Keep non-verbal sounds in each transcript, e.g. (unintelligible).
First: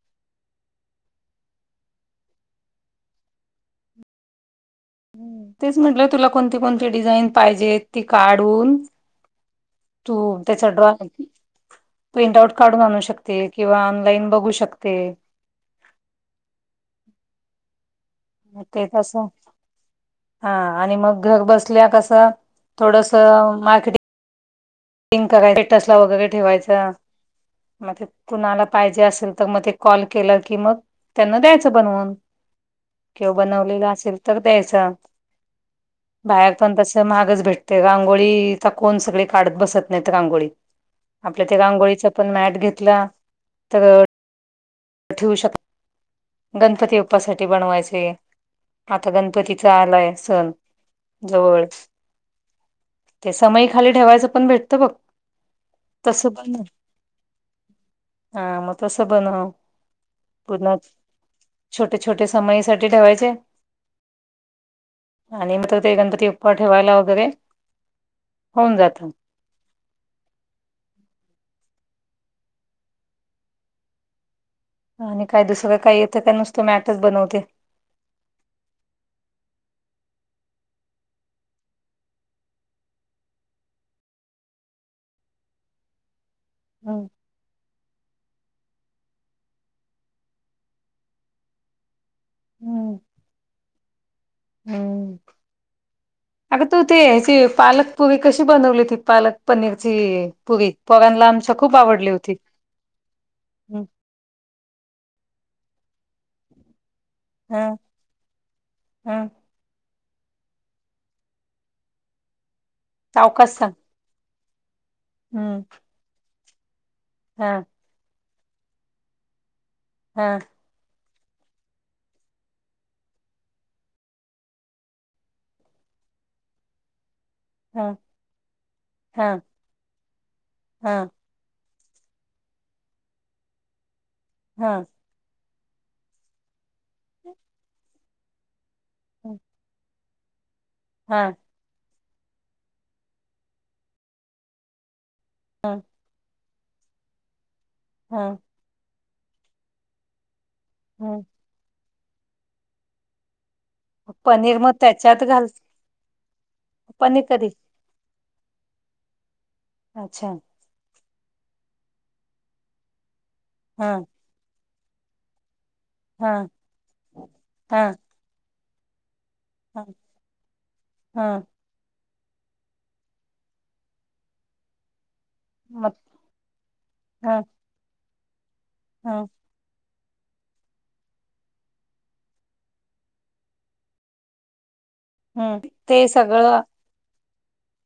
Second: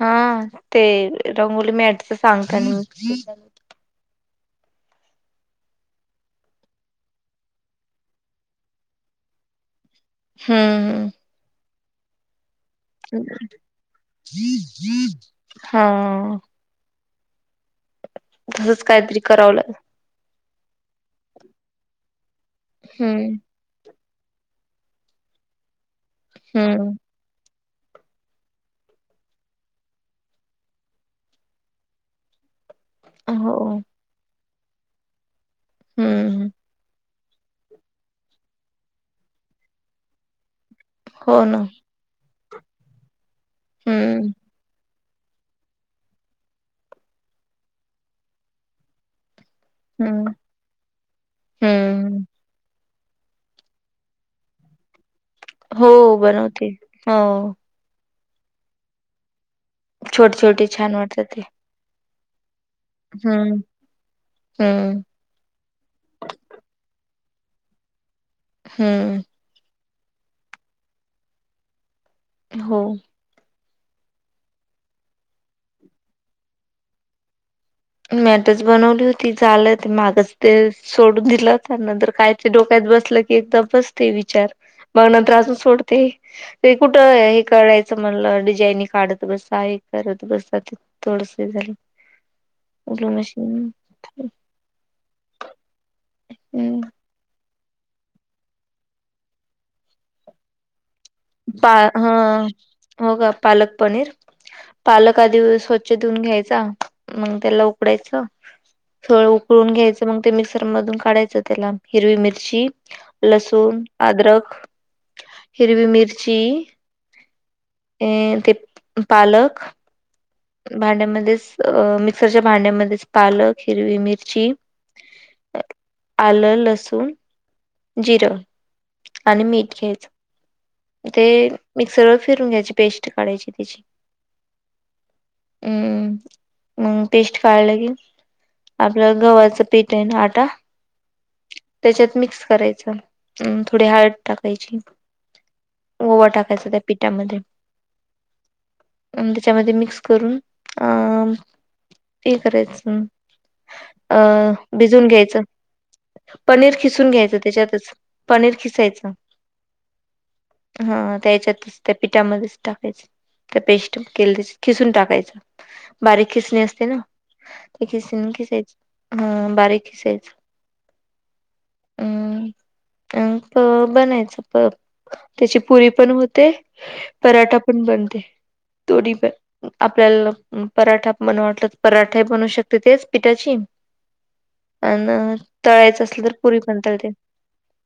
हा ते रंगोली मॅटच सांगता मी. तेच म्हटलं तुला कोणती कोणती डिझाईन पाहिजेत ती काढून. तू त्याचा ड्रॉ आहे हम्म क- प्रिंट आउट काढून आणू हम्म शकते, किंवा ऑनलाईन बघू शकते. हा, तसंच ते काहीतरी कसं करावं हा आणि मग घर बसल्या कसं थोडस हम्म मार्केटिंग- टिगं करायच स्टेटस ला वगैरे ठेवायचा. हम्म मग ते कुणाला पाहिजे असेल तर मग ते कॉल केलं की मग त्यांना द्यायचं बनवून. किंवा हो बनवलेलं असेल तर द्यायच हम्म बाहेर. पण तस महागच भेटते रांगोळी तर कोण संगळी काढत बसत नाही तर रांगोळी. हो आपल्या ना ते आंगोळीच पण मॅट घेतला तर. हम्म ठेवू शकतो गणपती बाप्पासाठी बनवायचे. आता गणपतीचा आलाय हम्म सण. जवळ, हम्म ते समय खाली ठेवायचं पण भेटतं बघ. हो तसं बनव बनवते हो. हा मग तसं बनव. छोट छोटे पूर्ण छान वाटतात ते. छोटे छोटे समयसाठी ठेवायचे. हम्म हम्म आणि म ते गणपती बप्पा ठेवायला वगैरे होऊन जात. हम्म हो आणि काय दुसरं काही येतं काय नुसतं मॅटच बनवते. मॅटच बनवली होती झालं ते मागच ते. सोडून दिलं होता नंतर काय ते डोक्यात बसलं की एकदा बसते विचार. मग नंतर सोडते ते हम्म कुठं हे करायचं म्हणलं डिझाईन काढत. बस साळी करत बसतात थोडस झाल्याव. हम्म उग नशी. अग तू ते अशी. पालक प- पुरी कशी बनवली होती पालक पनीरची प - पुरी पोरांना आमच्या पा खूप आवडली हा होती. हो का पालक पनीर पालक आधी स्वच्छ देऊन घ्यायचा मग ह त्याला उकडायचं थोडं. हं उकळून घ्यायचं मग ते मिक्सर मधून काढायचं त्याला हिरवी मिरची सावकाश सांग. लसूण अदरक हिरवी मिरची हा. अ ते पालक हा. भांड्यामध्येच अ मिक्सरच्या भांड्यामध्येच पालक हिरवी मिरची आलं लसूण हं जिरं हं आणि मीठ घ्यायचं. हं ते मिक्सर वर फिरून घ्यायची पेस्ट काढायची त्याची. हा. हम्म मग पेस्ट काढलं लागेल आपलं गव्हाचं पीठ. तेन आटा. हा. त्याच्यातं मिक्स करायचं अ - थोडी हाळद टाकायची. हां. ओवा टाकायचा त्या पिठामध्ये. हा. त्याच्यामध्ये मिक्स करून हं. (unintelligible) ते करायचं. अं पनीर मग भिजून त्याच्यात घ्यायचं घाल पनीर खिसून पनीर घ्यायचं कधी त्याच्यातचं. पनीर खिसायचं. अच्छा, हा त्या हच्यातच त्या पिठामध्येच टाकायच त्या पेस्ट हं केले त्याची. खिसून टाकायच बारीक हं खिसणी असते ना ते हं खिसणी- खिसायची ह. बारीक हं किसायचं. हं अम् अ प बनायचं पप त्याची पुरी मग पण होते. हं पराठा पण बनते दोन्ही हं पण आपल्याला पराठा वाटलं पराठा बनवू शकते तेचं पिठाची (unintelligible) अनं हं तळायचं ते असलं तर पुरी सगळं पण तळते.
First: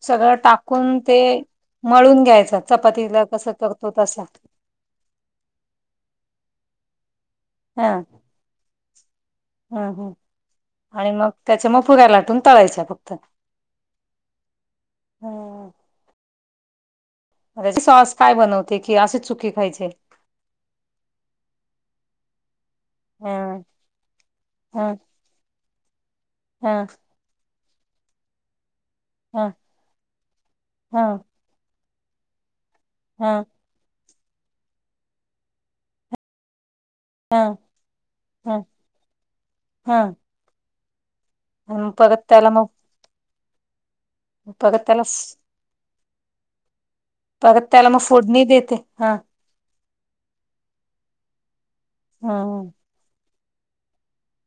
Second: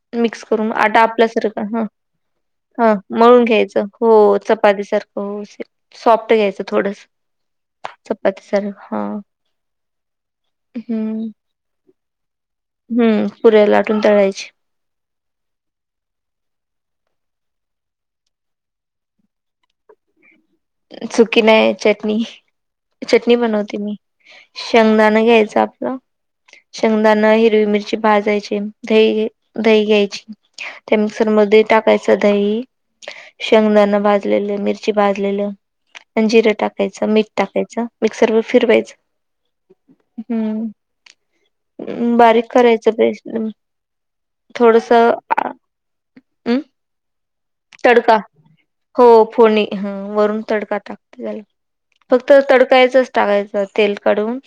सगळं मिक्स करून टाकून आटा ते आपल्यासारखा ह मळून घ्यायचा - हा चपातीला मळून कसं घ्यायचं करतो हो तसा चपाती सारखं सॉफ्ट घ्यायचं थोडसं. हा. चपाती सार हा. हम- हम आणि मग त्याच्या मग पुऱ्या लाटून तळायच्या फक्त हम पुऱ्या लाटून तळायची. हं सॉस काय बनवते कि असेच सुकी खायचे? सुकी नाहीय चटणी. चटणी हं बनवते मी हं शेंगदाणा घ्यायच आपलं हं शेंगदाणा हिरवी मिरची भाजायची दही हं - दही घ्यायची त्या हं मिक्सर मध्ये टाकायचं दही हा शेंगदाणा भाजलेलं मिरची भाजलेलं. आणि जिरं टाकायचं मीठ हा टाकायचं मिक्सर व हा फिरवायचं. हा आणि हम्म परत त्याला बारीक मग करायचं पेस्ट ह्, परत आलासं तडका देते हो हा फोडणी वरून तडका टाकं झालं. फक्त हम्म तडकायचं टाकायच तेल कढवून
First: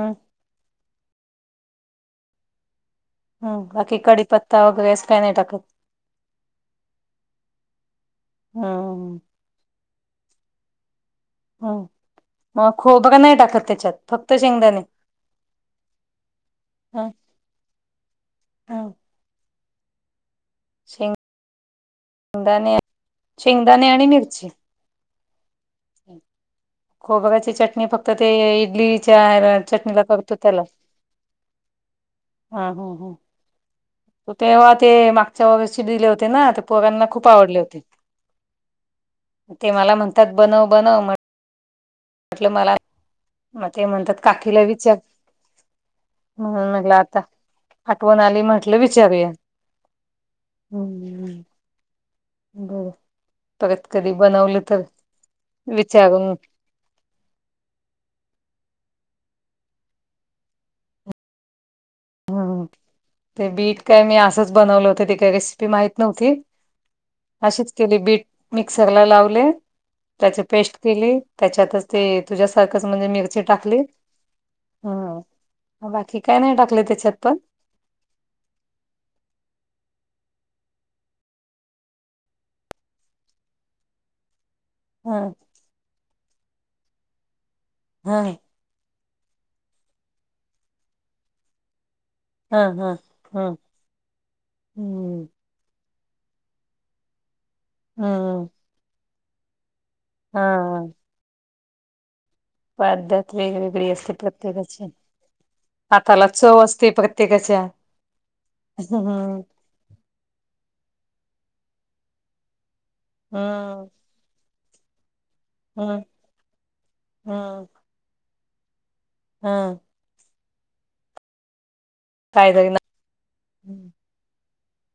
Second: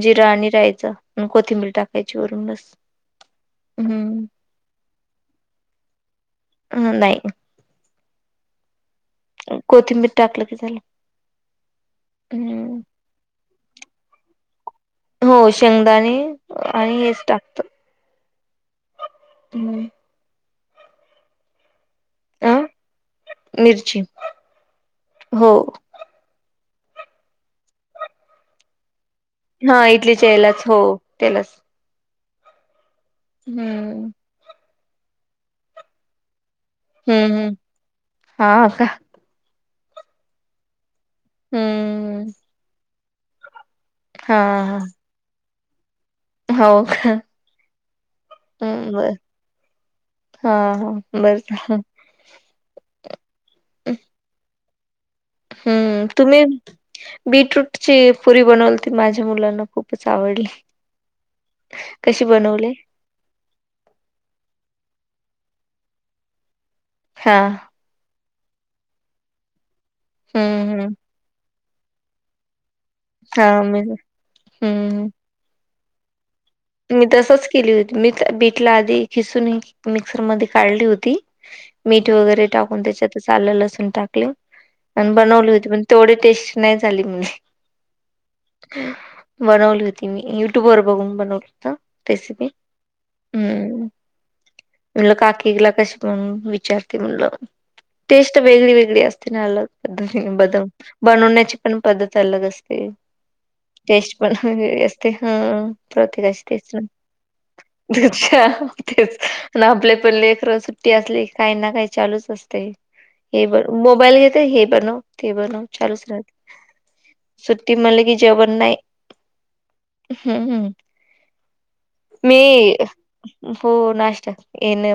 हम् जिर आणि राईचं कोथिंबीर टाकायची वरून बस, हम बाकी हम्म कडीपत्ता वगैरे असं काही नाही टाकत? नाही ह्अ कोथिंबीर टाकलं की झालं, मग हम्म खोबरं नाही टाकत त्याच्यात फक्त शेंगदाणे? हो शेंगदाणे आणि ह हेच टाकत, ह शेग दाणे अ शेंगदाणे शेंगदाणे आणि मिरची, हो. खोबऱ्याची चटणी फक्त ते इडली च्यार हा चटणीला इडलीच्या करतो त्याला यालाच हो त्यालाच हा हम्म हम्म हम्म मग तेव्हा ते मागच्या वर्षी दिले होते ना पोरांना खूप हम्म हम्म आवडले होते हा का ते मला म्हणतात बनव बनव, हम्म म्हटलं मला मग ते म्हणतात हा काकीला विचार, हा म्हणून हो म्हटलं का आता आठवण आली म्हटलं हम्म बर विचारूया. हा हा बर झालं. बघू परत कधी बनवलं तर. हम्म विचारून तुम्ही बीटरूट ची पुरी बनवली ती माझ्या मुलांना खूपच आवडली. कशी ह बनवली? ते बीट काय मी असंच बनवलं होत ते काय रेसिपी माहीत नव्हती हा अशीच केली बीट मिक्सरला लावले त्याची हम्म पेस्ट हम्म केली त्याच्यातच ते तुझ्यासारखंच म्हणजे मिरची हा टाकली मी हम्म बाकी काय नाही टाकले. मी त्याच्यात पण तसच केली होती मी बीटला आधी खिसून मिक्सरमध्ये काढली होती. मीठ वगैरे टाकून त्याच्यात आलं लसूण टाकले. ह आणि बनवली होती पण तेवढी टेस्ट नाही झाली म्हणली. हम्म बनवली होती मी युट्यूबवर बघून बनवली. रेसपी ह ह ह हम्म म्हणलं हम्म काकीला कशी म विचारते म्हणलं टेस्ट हम्म वेगळी वेगळी असते ना अलग. पद्धतीने बदल हा बनवण्याची पण पद्धत अलग अस ते पद्धत वेगवेगळी असते टेस्ट पण वेग वेगळी प्रत्येकाची असते हा हाताला प्रत्येकाशी. चव तेच असते प्रत्येकाच्या हम्म (inaudible) ना आपल्या पण लेकराला सुट्टी असली काही ना काही चालूच असते हे ब हम्म मोबाईल घेत ते हे बनव ते बनव हम्म चालूच राहते सुट्टी म्हणले की जेवण नाही. हा. हम् हम. कायतरी मी ना हो नाष्टा येणे.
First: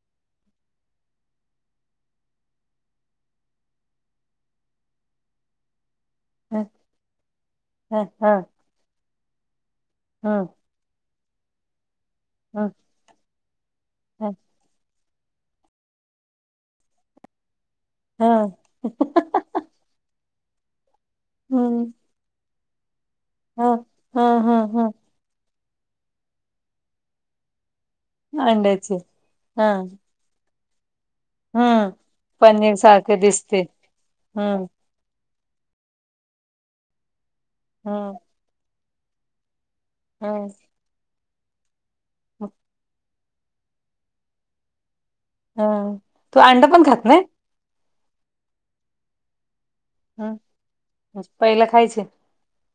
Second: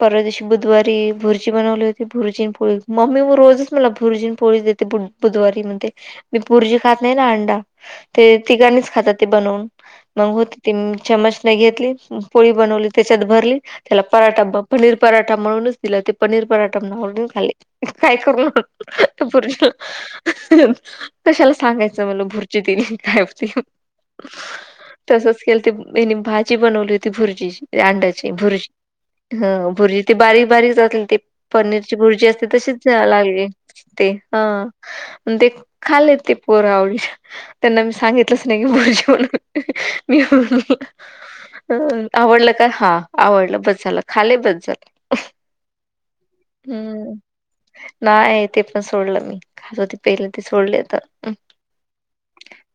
परवा दिवशी बुधवारी भुर्ची बनवली होती भुर्जी आणि पोळी मम्मी मग रोजच मला भुर्जीन पोळी देते. बुधवारी म्हणते मी ह भुर्जी खात नाही ना अंडा ह ते ह तिघाणीच खातात ते बनवून. ह मग होती ती चमच नाही घेतली, पोळी ह बनवलीत. त्याच्यात भरली, त्याला ह पराठा पनीर पराठा म्हणूनच दिला, ते पनीर पराठा म्हणूनच खाले. काय ह करून भुर्जीला कशाला हम्म सांगायचं म्हटलं भूर जी दिली, काय केलं ह ह ह ह तसच केल ते तेनी भाजी बनवली होती भुर्जीची, ते अंड्याची भुर्जी अंड्याची ह हा भुर्जी. ते बारीक, बारीक जातील ते हम्म पनीरची भुर्जी असते पनीर तशीच सारखे लागली दिसते ते ह. हम्म ते खाले ते पोर आवडीन त्यांना मी हम्म सांगितलंच भुर्जी म्हणून, मी हम्म म्हणलो आवडलं का? हा आवडलं बस झालं, खाले बस झालं. हम्म तू अंड पण खात हम्म. नाही नाय, ते पण सोडलं मी खात होते पहिले हम्म ते सोडले आता. पहिला खायचे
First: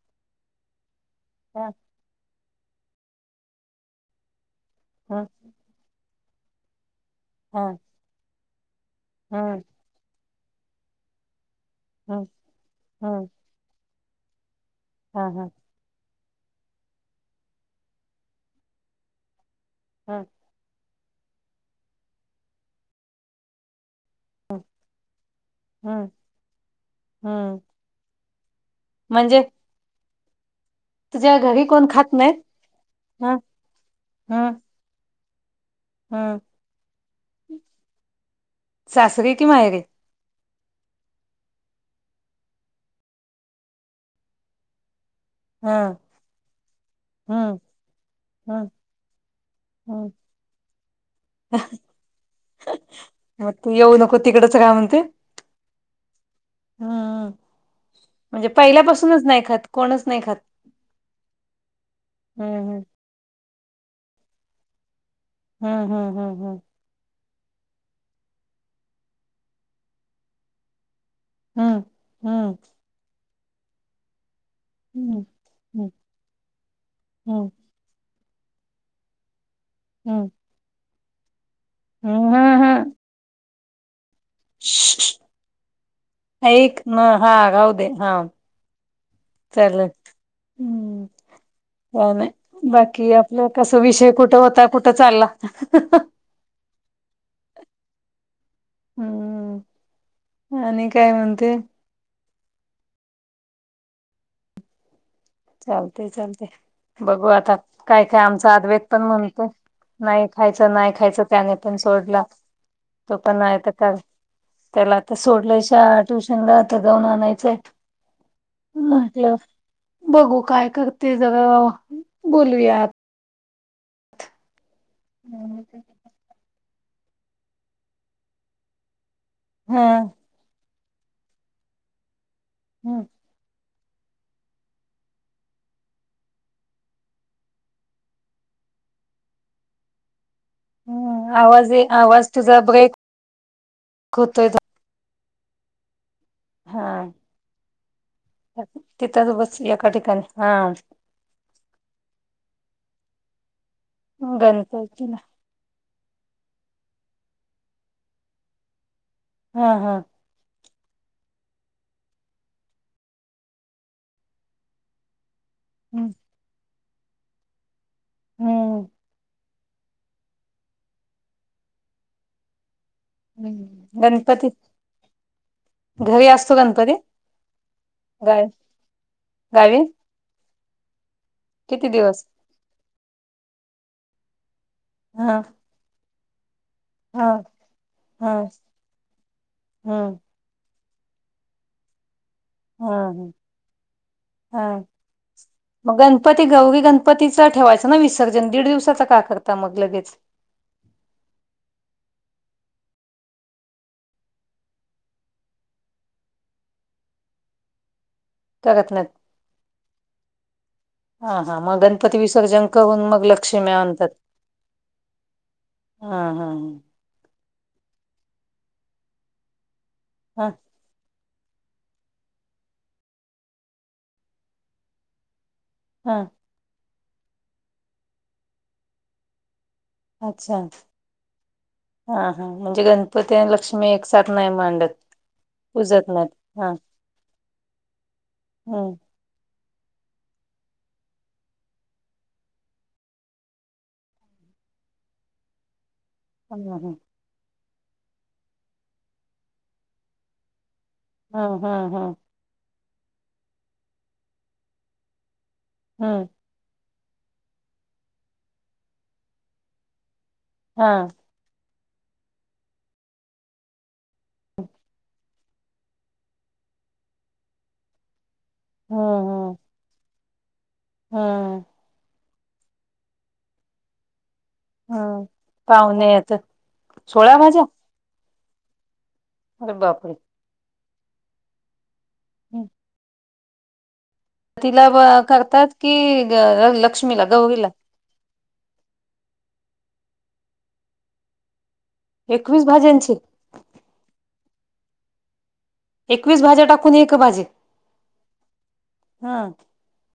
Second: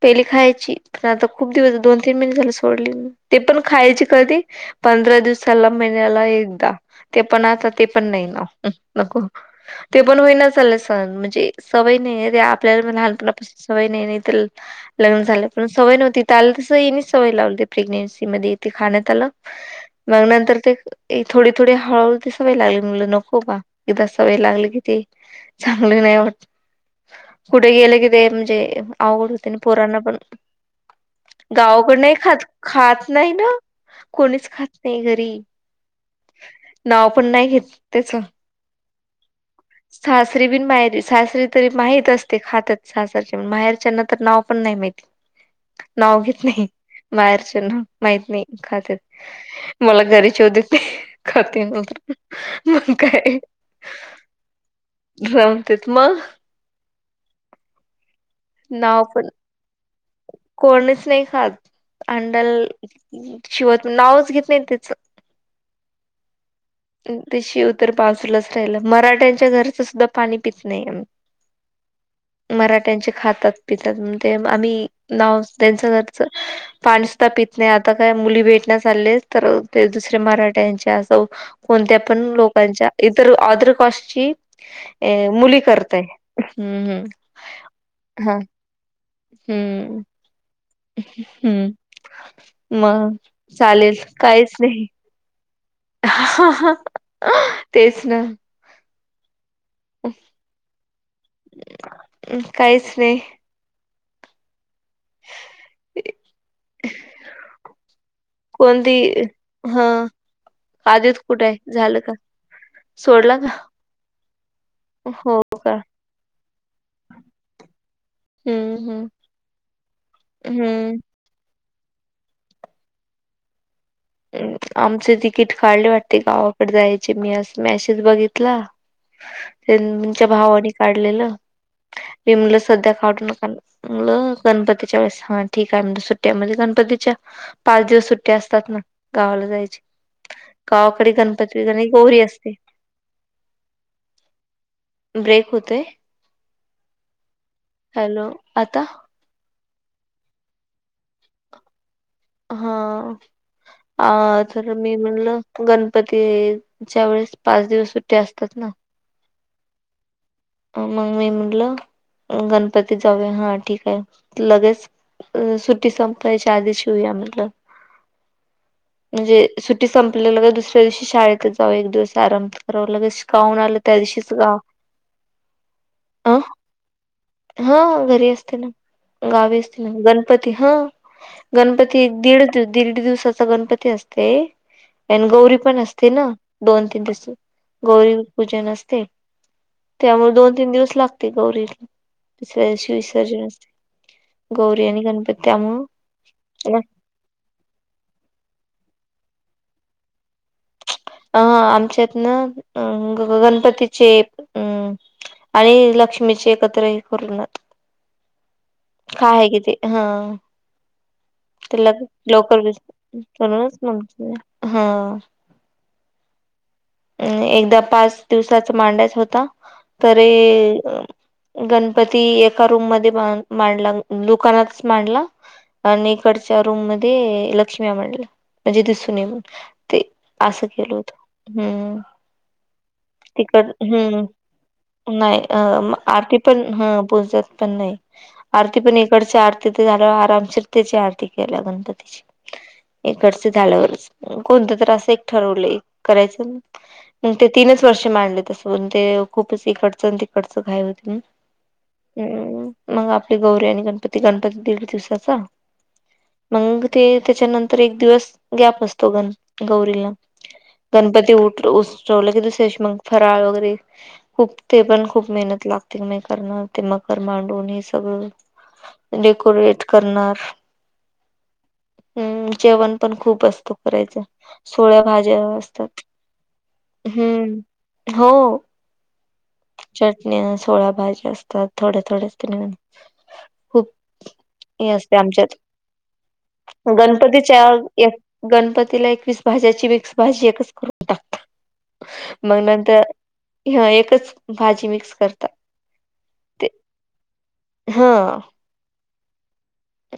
पहिली खायची, पण आता खूप हा दिवस दोन, तीन महिने झाले सोडली मी. ते पण खायचे कधी, पंधरा हा दिवसाला महिन्याला एकदा ते पण हा आता ते पण नाही ना, नको हम्म ते पण होईना झालं सहन म्हणजे सवय नाहीये, हम्म आहे ते आपल्याला हम्म लहानपणापासून सवय नाही, नाही तर लग्न हा झाल्या हा प सवय नव्हती, इथं आल तसं येणीच सवय लावली, प्रेग्नेन्सी मध्ये येते खाण्यात आलं. मग हम्म नंतर ते थोडी, थोडी हळूहळू ती सवय लागली, मी म्हणलं नको बा. एकदा सवय हम्म लागली कि, ती चांगली नाही वाटत. हम्म कुठे गेलं कि, ते म्हणजे आवड म्हणजे होते पोरांना पण. तुझ्या घरी कोण गावाकड नाही नाहीत खात, खात. हा नाही ना, हा कोणीच खात नाही घरी. हा. नाव पण नाही घेत, तेच. सासरीे की माहेरी? सासरी बिन माहेरी, सासरी तरी माहीत असते खातात सासरची, माहेरच्याना तर नाव पण नाही माहिती. हा नाव घेत नाही बाहेरच हम्म ना. माहित नाही हम्म खात्यात, मला हम्म घरी शिवा देते. खाते म्हणून, मग काय. मग तू येऊ नको तिकडचं काय म्हणते? जा मतेेत मग. ह, म्हणजे पहिल्यापासूनच नाही खात कोणच? नाही खात कोणच नाही खात. अंडल हम्म शिवत नावच घेत नाही त्याचं. हं, हं, हं, हं. ते शिवतर बाजूलाच राहीलं, मराठ्यांच्या घरचं सुद्धा पाणी पित नाही आम्ही. हं. मराठ्यांचे खातात, पितात मग ते आम्ही हम्म नाव त्यांचं हम्म घरचं, पाणी सुद्धा हम्म पित नाही आता काय मुली भेटना चाललेत. तर ते दुसरे हम्म मराठ्यांचे असं कोणत्या पण हम्म हम्म लोकांच्या, हम्म इतर आँदर कॉस्टची श्श्श. अ मुली करतय. ऐक ना हम्म, हा राहू दे हं हा. चालेल हम्म. हम्म, हम्म काय नाही. बाकी मग आपलं कस चालेल विषय कुठं काहीच होता नाही. कुठं चालला. (unintelligible) (unintelligible) तेच ना. हम्म आणि काय म्हणते? काहीच नाही. चालतंय चालतंय. बघू आता काय काय आमच अद्वेत कोणती पण म्हणतो हा नाय खायचं नाय आदित खायचं कुठे त्याने आहे पण झालं का सोडला तो पण सोडला का नाय त काय त्याला आता हो सोडलंय का शा ट्युशनला आता जाऊन आणायचंय. हम्म हम्म म्हटलं बघू काय हम्म करते जरा बोलूयात. आमचे तिकीट काढले वाटते गावा कड जायचे मी अस मेसेज बघितला. हा त्यानं म्हणंग तीच्या भावाने काढलेल मी म्हणलं सध्या ह काढू नका गणपतीच्या वेळेस हा ठीक आय म्हण सुट्ट्यामध्ये गणपतीच्या पाच दिवस सुट्टी असतात ना गावाला जायची. गावाकडे गणपती आवाज अन् गोहरी आवाज असते. तुझा ब्रेक होतोय ब्रेक होतय? हा हॅलो आता तिथंच बसली एका ठिकाणी हा. हा आ तर मी गणपतीला म्हणल गणपती च्या वेळेस पाच दिवस सुट्टी असत्यात ना. हा हा. मग मी म्हटलं गणपतीत जाऊया हा ठीक हाय लगेच अ सुट्टी हम्म संपायच्या आधी शिउया म्हटलं हम्म म्हणजे सुट्टी संपल्या लगेच दुसऱ्या दिवशी शाळेतच जाऊ एक दिवस आराम कराव लगेच पाहून आलोय त्या दिशीच गणपती गा घरी अ असतो गणपती हा घरी गाय असते ना गावी असते ना. णपती हा किती गणपती दिवस दीड दीड दिवसाचा गणपती असते. आणि हा गौरी पण असते ना दोन तीन दिस हा गौरी हा पूजन असते. हा त्यामुळ दोन तीन दिवस लागते गौरीलां. दुसऱ्या दिवशी हा विसर्जन असते हा गौरी आणि गणपती त्या मूळ नपतीच ठेवायचं ना विसर्जन दीड दिवसाच का करता मग लगेच? अ आमच्यात ना अ ग गणपतीचे अ आणि लक्ष्मीचे एकत्रही करूनात करत नायत. काय हाय की ते हा. हा हा मग त्याला गणपती विसर्जन लोकर करून मग लक्ष्मी आणतात (unintelligible) हा. हा हा. एकदा पाच दिवसाचा मांडायच होता तरी हा गणपती एका रूम मध्ये मांडला दुकानातच मांडला आणि हा इकड च्या रूम मध्ये लक्ष्मी मांडल म्हणजे दिसून नये म्हणून ते असं अच्छा केल होतं. हम्म हा हा म्हणजे गणपती आणि तिकड लक्ष्मी एक साथ नाही मांडत हम्म नाय अ म पूजत नाहीत आरती पण हा पूजत पण नाय आरती हम्म पण एक तिकडची आरती ते झाल्यावर आरामशीर तेची आरती केल्या गणपतीची. इकडच झाल्यावरच कोणत तर असं एक ठरवलं करायचं. हम्म मग ते तीनच वर्ष मांडल तसं पण ते खूपच इकडचं तिकडचं घाय होतय. हा हा हा. हम्म, मग आपली गौरी आणि गणपती गणपती दीड दिवसाचा. हा. मंग ते त्याच्यानंतर एक दिवस गॅप असतो गण गौरीला. हा गणपती उठ अस्त्वव लगे दुसऱ्या दिवशी मंग फराळ वगैरे. खूप ते पण खूप मेहनत लागते म करणार ते मकर मांडून हे हम्म सगळं डेकोरेट करणार हा. हम्म जेवण पण खूप असतो करायच सोळ्या हम्म भाज्या अस पाहुणे येतात सोळा हम्म भाज्या हो.. अरे बापरे चटणी सोळया भाज्या असतात थोड्या हम्म थोड्या खूप तिला हे असते आमच्यात करतात कि, लक्ष्मीला गणपतीच्या गौरीला. एक गणपतीला एकवीस भाज्याची मिक्स भाजी एकच करून टाकतं. म एकवीस नंतर भाज्यांची हं एकच भाजी मिक्स करता. एकवीस भाज्या टाकून एक भाजी हा हा.